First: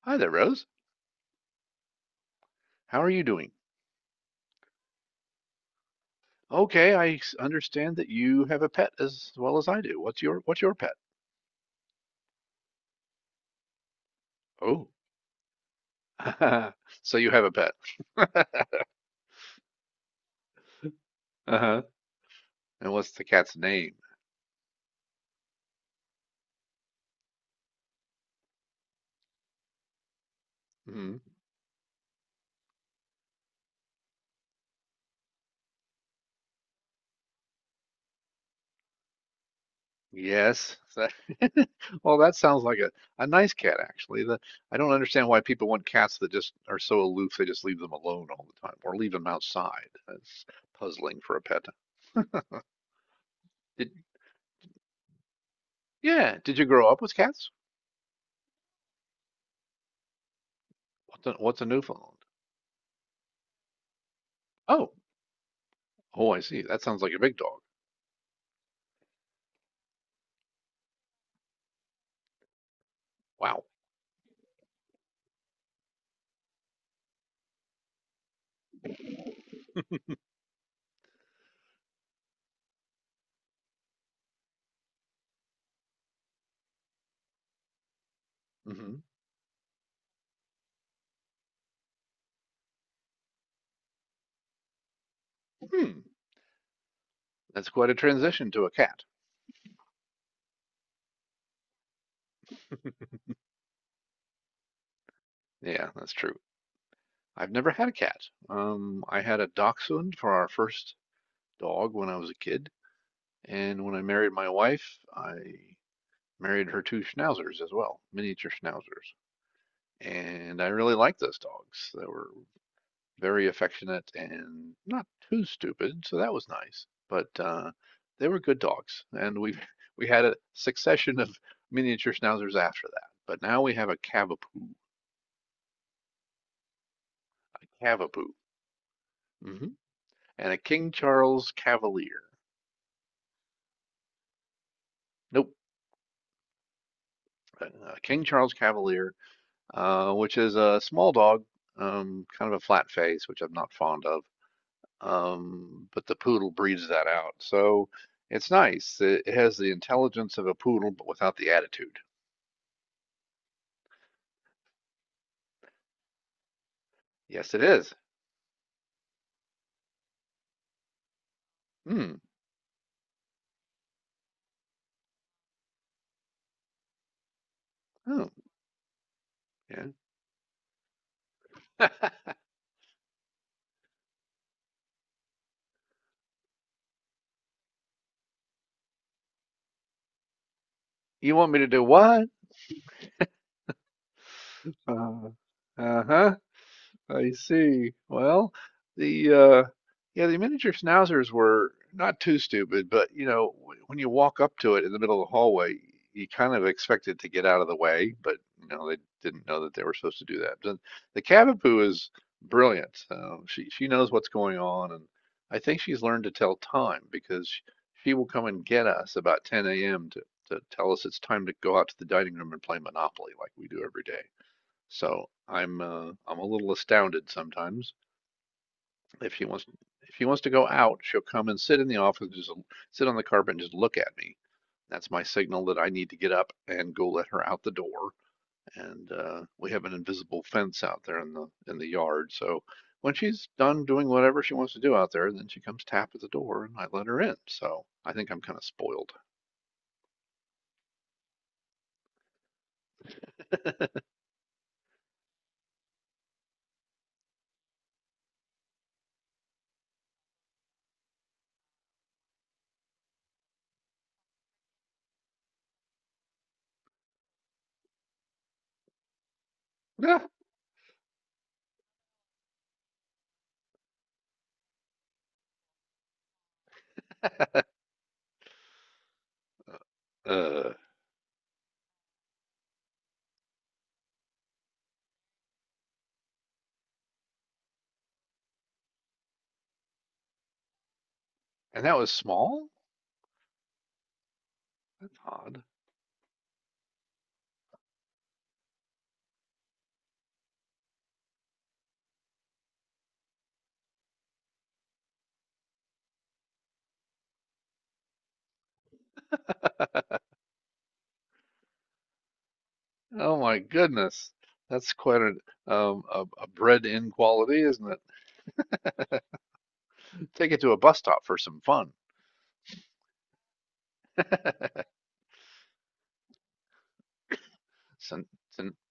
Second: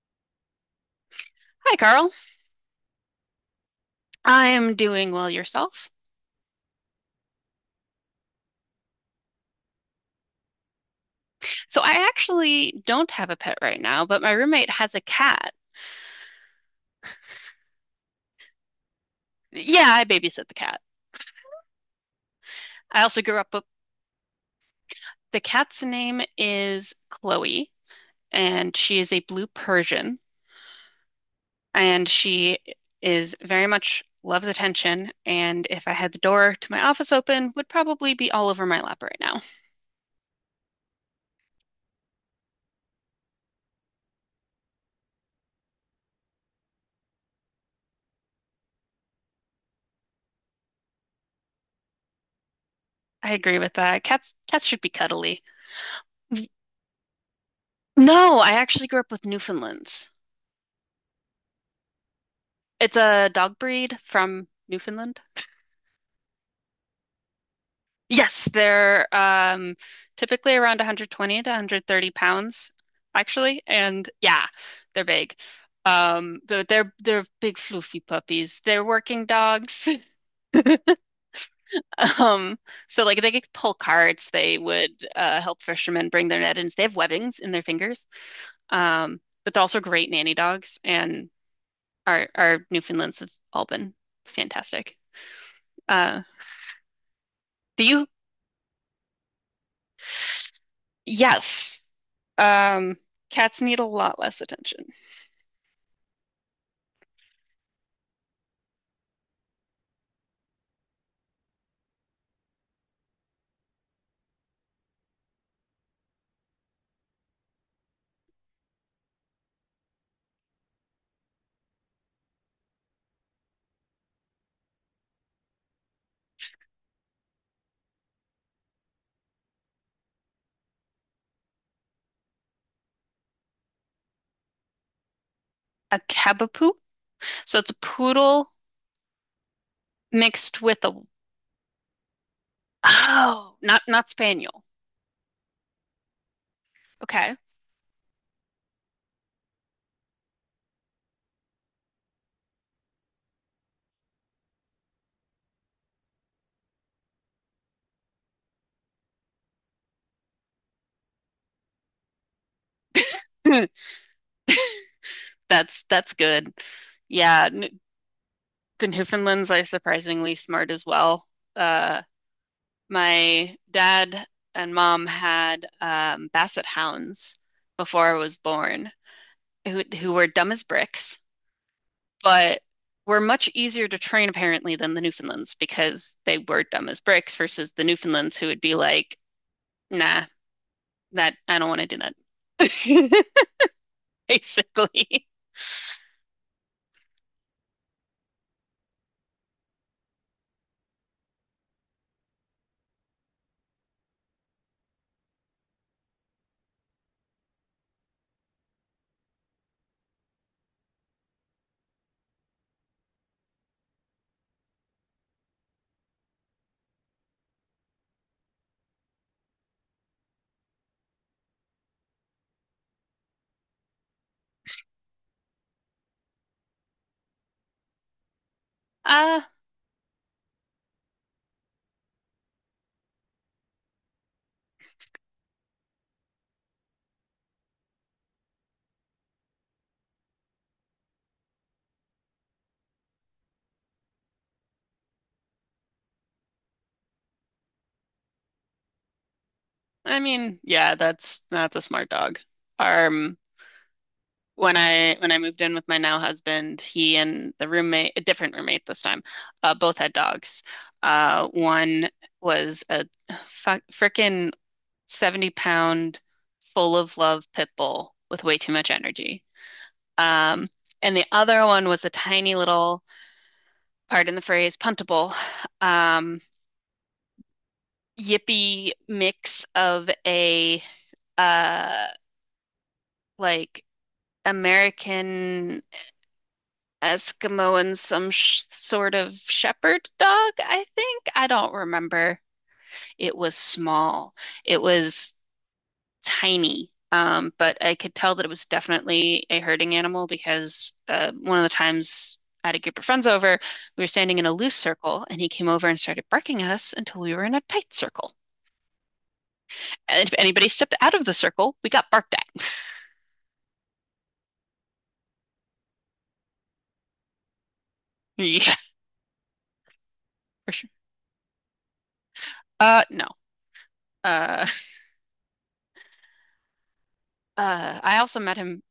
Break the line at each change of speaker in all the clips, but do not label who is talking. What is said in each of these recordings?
Hi there, Rose.
Hi, Carl.
How are you doing?
I'm doing well yourself.
Okay, understand that you have a pet as well as I do. What's your pet?
So I actually don't have a pet right now, but my roommate
Oh,
has a cat.
so you have a pet.
Yeah, I babysit the cat.
Uh-huh. And
I
what's
also
the
grew up
cat's
with
name?
the cat's name is Chloe, and she is a blue Persian,
hmm
and she is very much loves attention, and if I had the door to my office open, would probably be all over my lap right now.
Yes. Well, that sounds like a nice cat, actually. I don't understand why people want cats that just are so aloof they just leave them alone all the time or leave them outside. That's puzzling for a pet.
I agree with
Did,
that. Cats should be cuddly.
yeah. Did you grow up with cats?
No, I actually grew up with Newfoundlands.
What's a Newfoundland?
It's a dog breed from
Oh,
Newfoundland.
oh, I see. That sounds like a big dog.
Yes, they're typically around 120 to 130 pounds, actually,
Wow.
and yeah, they're big. But they're big fluffy puppies. They're working dogs. Um, so like they could pull carts. They would help fishermen bring their net in. They have webbings in their fingers.
hmm
But they're also great nanny dogs, and our Newfoundlands have all been fantastic.
Hmm.
Uh,
That's
do
quite a
you?
transition to a cat.
Yes. Um, cats need a lot less attention.
Yeah, that's true. I've never had a cat. I had a dachshund for our first dog when I was a kid, and when I married my wife, I married her two schnauzers as well, miniature schnauzers. And I really liked those dogs. They were very affectionate and not too stupid, so that was nice. But they were good dogs, and we we had a succession of miniature schnauzers after that. But now we have
A Cavapoo. So
a
it's a
Cavapoo,
poodle
hmm and a
mixed with a
King Charles Cavalier.
oh, not not spaniel.
Nope,
Okay.
a King Charles Cavalier, which is a small dog, kind of a flat face, which I'm not fond of. But the poodle breeds that out, so it's nice. It has the intelligence of a poodle, but without the attitude.
That's good. Yeah,
Yes, it is.
the Newfoundlands are surprisingly smart as well. Uh,
Hmm.
my dad and mom had Basset hounds before I
Oh,
was born, who
yeah.
who were dumb as bricks, but were much easier to train apparently than the Newfoundlands because they were dumb as bricks versus the Newfoundlands who would be like, nah, that
You want
I
me to
don't want
do
to do that.
what?
Basically.
Uh, uh-huh. I see. Well, the yeah, the miniature schnauzers were not too stupid, but you know, when you walk up to it in the middle of the hallway, you kind of expect it to get out of the way, but you know, they didn't know that they were supposed to do that. Then the Cavapoo is brilliant. She knows what's going on, and I think she's learned to tell time because she will come and get us about 10 a.m. To tell us it's time to go out to the dining room and play Monopoly like we do every day. So I'm a little astounded sometimes. If
Uh,
she wants if she wants to go out, she'll come and sit in the office, just sit on the carpet and just look at me. That's my signal that I need to get up and go let her out the door. And we have an invisible fence out there in the yard. So when she's done doing whatever she wants to do out there, then she comes tap at the door and I let her in. So I think I'm kind of spoiled.
I mean, yeah, that's a smart dog. Um, when I moved in with my now husband, he and the roommate, a different roommate this time, both had dogs. One was a fuck frickin' 70 pound full of love pit bull with way too much energy. Um, and the other one was a tiny little, pardon the phrase, puntable, um, yippy mix of
Uh,
a uh like American Eskimo and some sh sort of shepherd dog, I think. I don't
and that was
remember.
small?
It was small. It
That's
was
odd.
tiny. But I could tell that it was definitely a herding animal because one of the times I had a group of friends over, we were standing in a loose circle, and he came over and started barking at us until we were in a tight circle. And if anybody stepped out of the circle, we got barked at.
Oh my goodness. That's quite a bred in quality, isn't it?
Yeah,
Take it to
for
a
sure.
bus stop for some fun.
No. Uh, I
Sen,
also met
sen,
him.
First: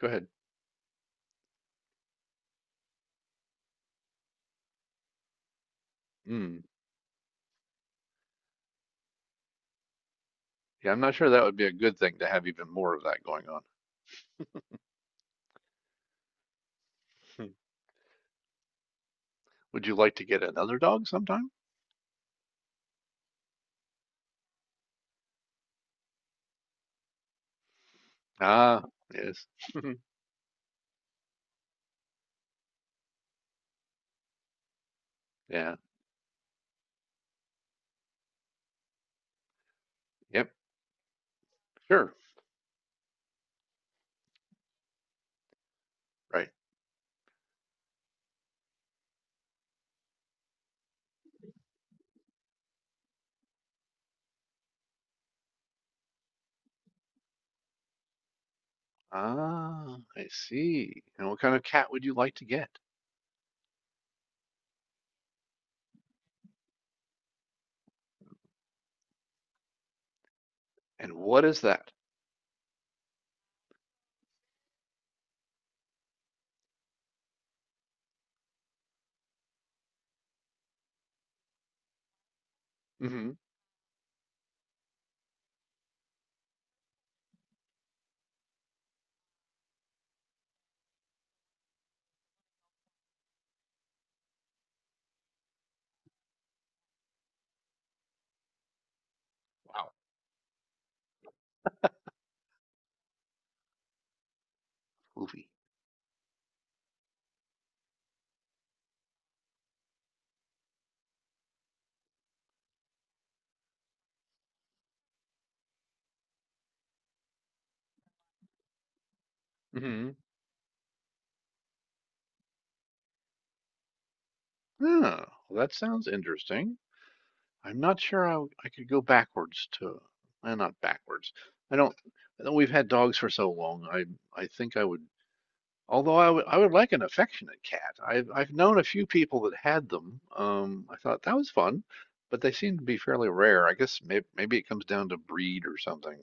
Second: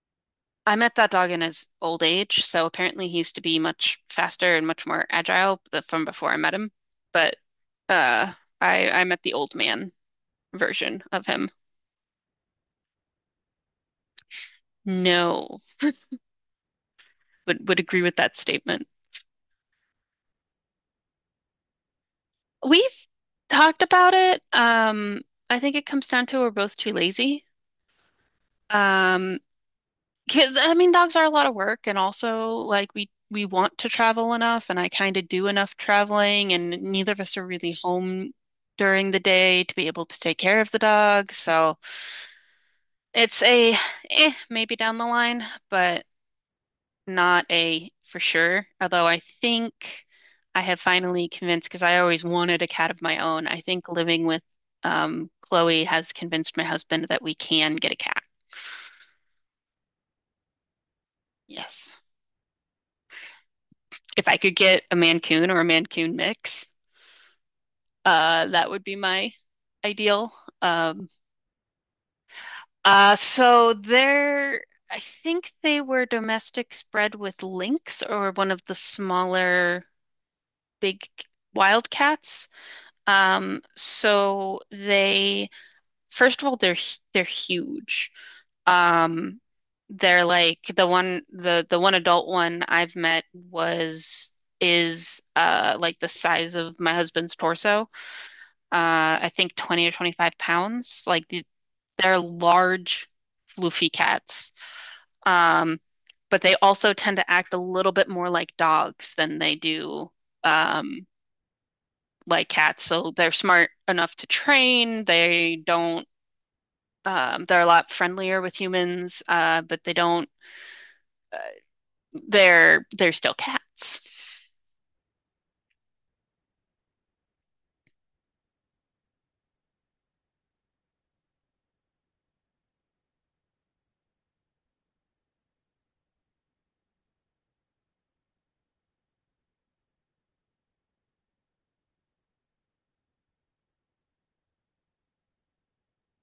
go ahead.
I met that dog in his old age, so apparently he used to be much faster and much more agile from before I met
Mm.
him. But uh, I met the old man
Yeah, I'm
version
not
of
sure that
him.
would be a good thing to have even more of that going on.
No,
Hmm.
would agree with that statement.
Would you like to get another dog sometime?
We've talked about it. I think it comes down to we're both too lazy.
Ah,
Um,
yes.
Kids, I mean, dogs are a lot of work, and also like we want to travel enough, and I kind of do enough
Yeah.
traveling, and neither of us are really home during the day to be able to take
Yep.
care of the dog. So
Sure.
it's a eh, maybe down the line, but
Right.
not a for sure. Although I think I have finally convinced, because I always wanted a cat of my own. I think living with Chloe has convinced my husband that we can get a cat.
Ah, I see. And what kind of
Yes.
cat would you like to get?
If I could get a Mancoon or a Mancoon mix. That would be my ideal. Um,
And what is that?
so there, I think they were domestic spread with lynx or one of the smaller big wildcats.
hmm
So they, first of all, they're huge. Um, they're like the one adult one I've met was is like the size of my husband's torso. I think 20
Wow.
or 25 pounds. Like the, they're large, floofy cats.
Poofy.
Um, but they also tend to act a little bit more like dogs than they do um, like cats. So they're smart enough to train. They don't. They're a lot friendlier with humans, but they
Mm-hmm.
don't. They're still cats.
Oh, well, that sounds interesting. I'm not sure I could go backwards to, eh, not backwards. I don't, I know we've had dogs for so long. I think I would, although I would like an affectionate cat. I've known a few people that had them. I thought that was fun, but they seem to be fairly rare. I guess maybe it comes down to breed or something.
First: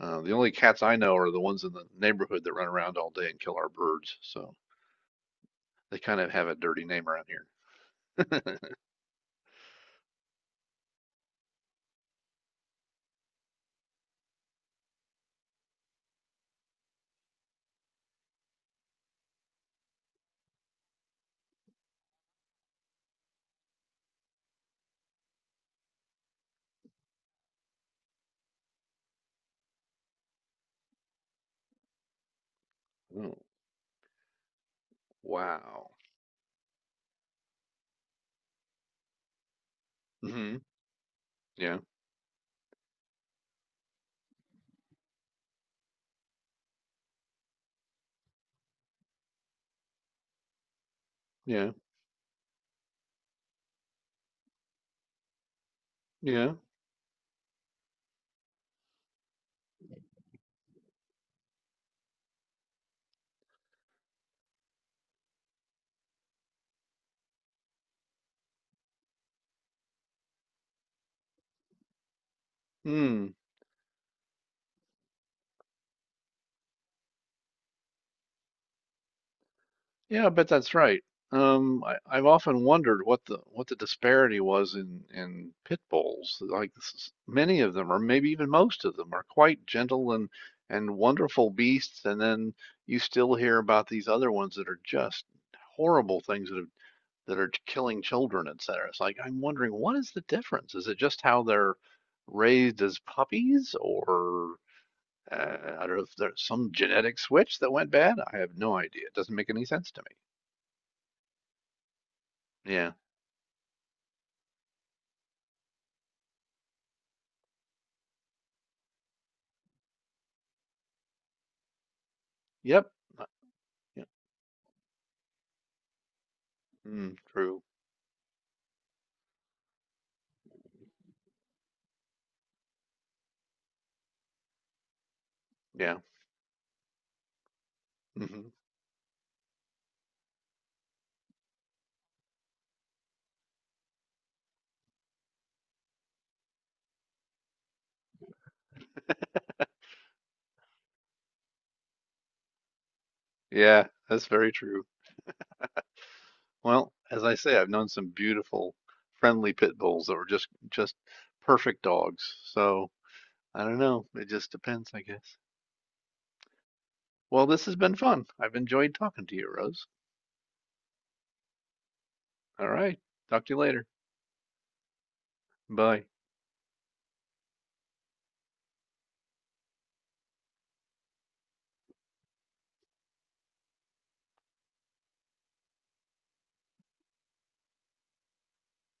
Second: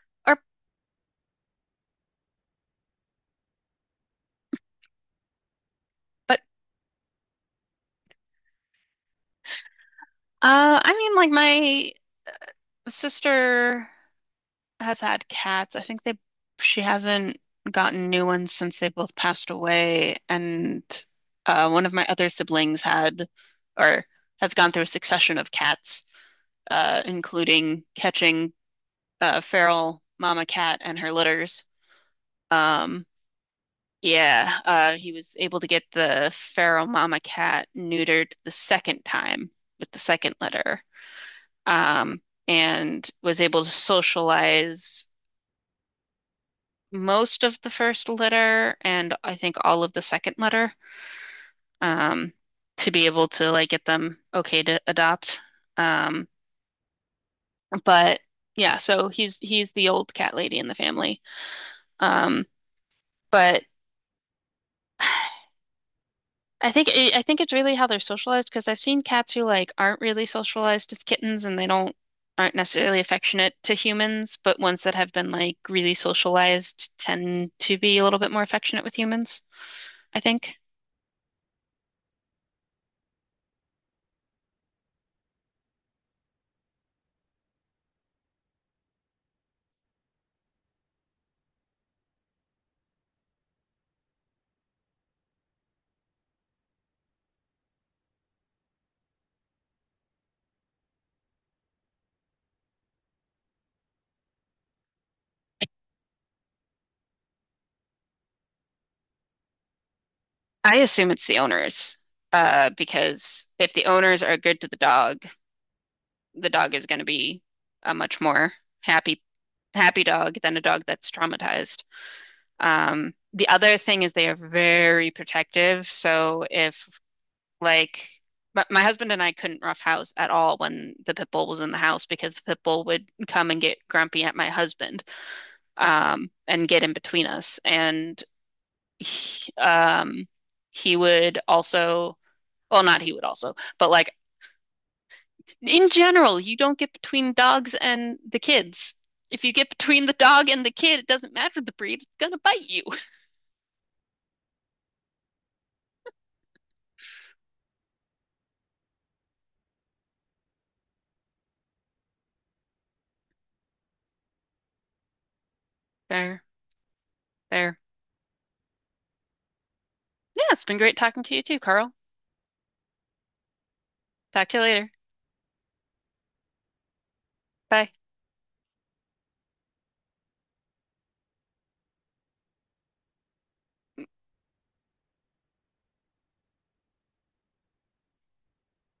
The
Or
only cats I know are the ones in the neighborhood that run around all day and kill our birds. So they kind of
but
have a dirty name around here.
I mean, like my sister has had cats. I think they she hasn't gotten new ones since they both passed away. And one of my other siblings had or has gone through a succession of cats, including catching a feral mama cat and her litters. Um,
Oh,
yeah, he was able to get
wow.
the feral mama cat neutered the second time with the second
hmm
litter.
Yeah.
Um, and was able to socialize most of the first letter and I think all of the second letter
Yeah.
um, to be able to like get them okay to adopt. Um,
Yeah.
but yeah, so he's the old cat lady in the family. Um, but I think it's really how they're socialized because I've seen cats who like aren't really socialized as kittens and they don't aren't necessarily
Hmm.
affectionate to humans, but ones that have been like really socialized tend to be a little bit more affectionate with humans, I
Yeah, I bet
think.
that's right. I've often wondered what the disparity was in pit bulls. Like many of them, or maybe even most of them, are quite gentle and wonderful beasts, and then you still hear about these other ones that are just horrible things that have that are killing children, et cetera. It's like I'm wondering what is the difference? Is it just how they're raised as puppies, or uh, I don't know if there's some genetic switch that went bad? I have no idea. It doesn't make any sense to me.
I assume it's the owners,
Yeah.
because if the owners are good to the dog is going to be a much more happy, happy dog than a dog that's traumatized.
Yep. Uh,
The other thing
yeah.
is they are very protective. So if
Mm, true.
like my husband and I couldn't rough house at all when the pit bull was in the house because the pit bull would come and get grumpy at my husband,
Yeah.
and get in between us. And
hmm
he, um, he would also well, not he would also, but like in general, you don't get between dogs and the kids. If you get between the dog and the kid, it doesn't matter the breed, it's gonna bite you.
Yeah, that's very true. Well, as I say, I've known some beautiful, friendly pit bulls that were just perfect dogs. So I don't know. It just depends, I guess.
Fair,
Well, this has
fair.
been fun. I've enjoyed talking to you, Rose.
Yeah, it's been great talking to you too, Carl.
All right. Talk to you later.
Talk to you later.
Bye.
Bye.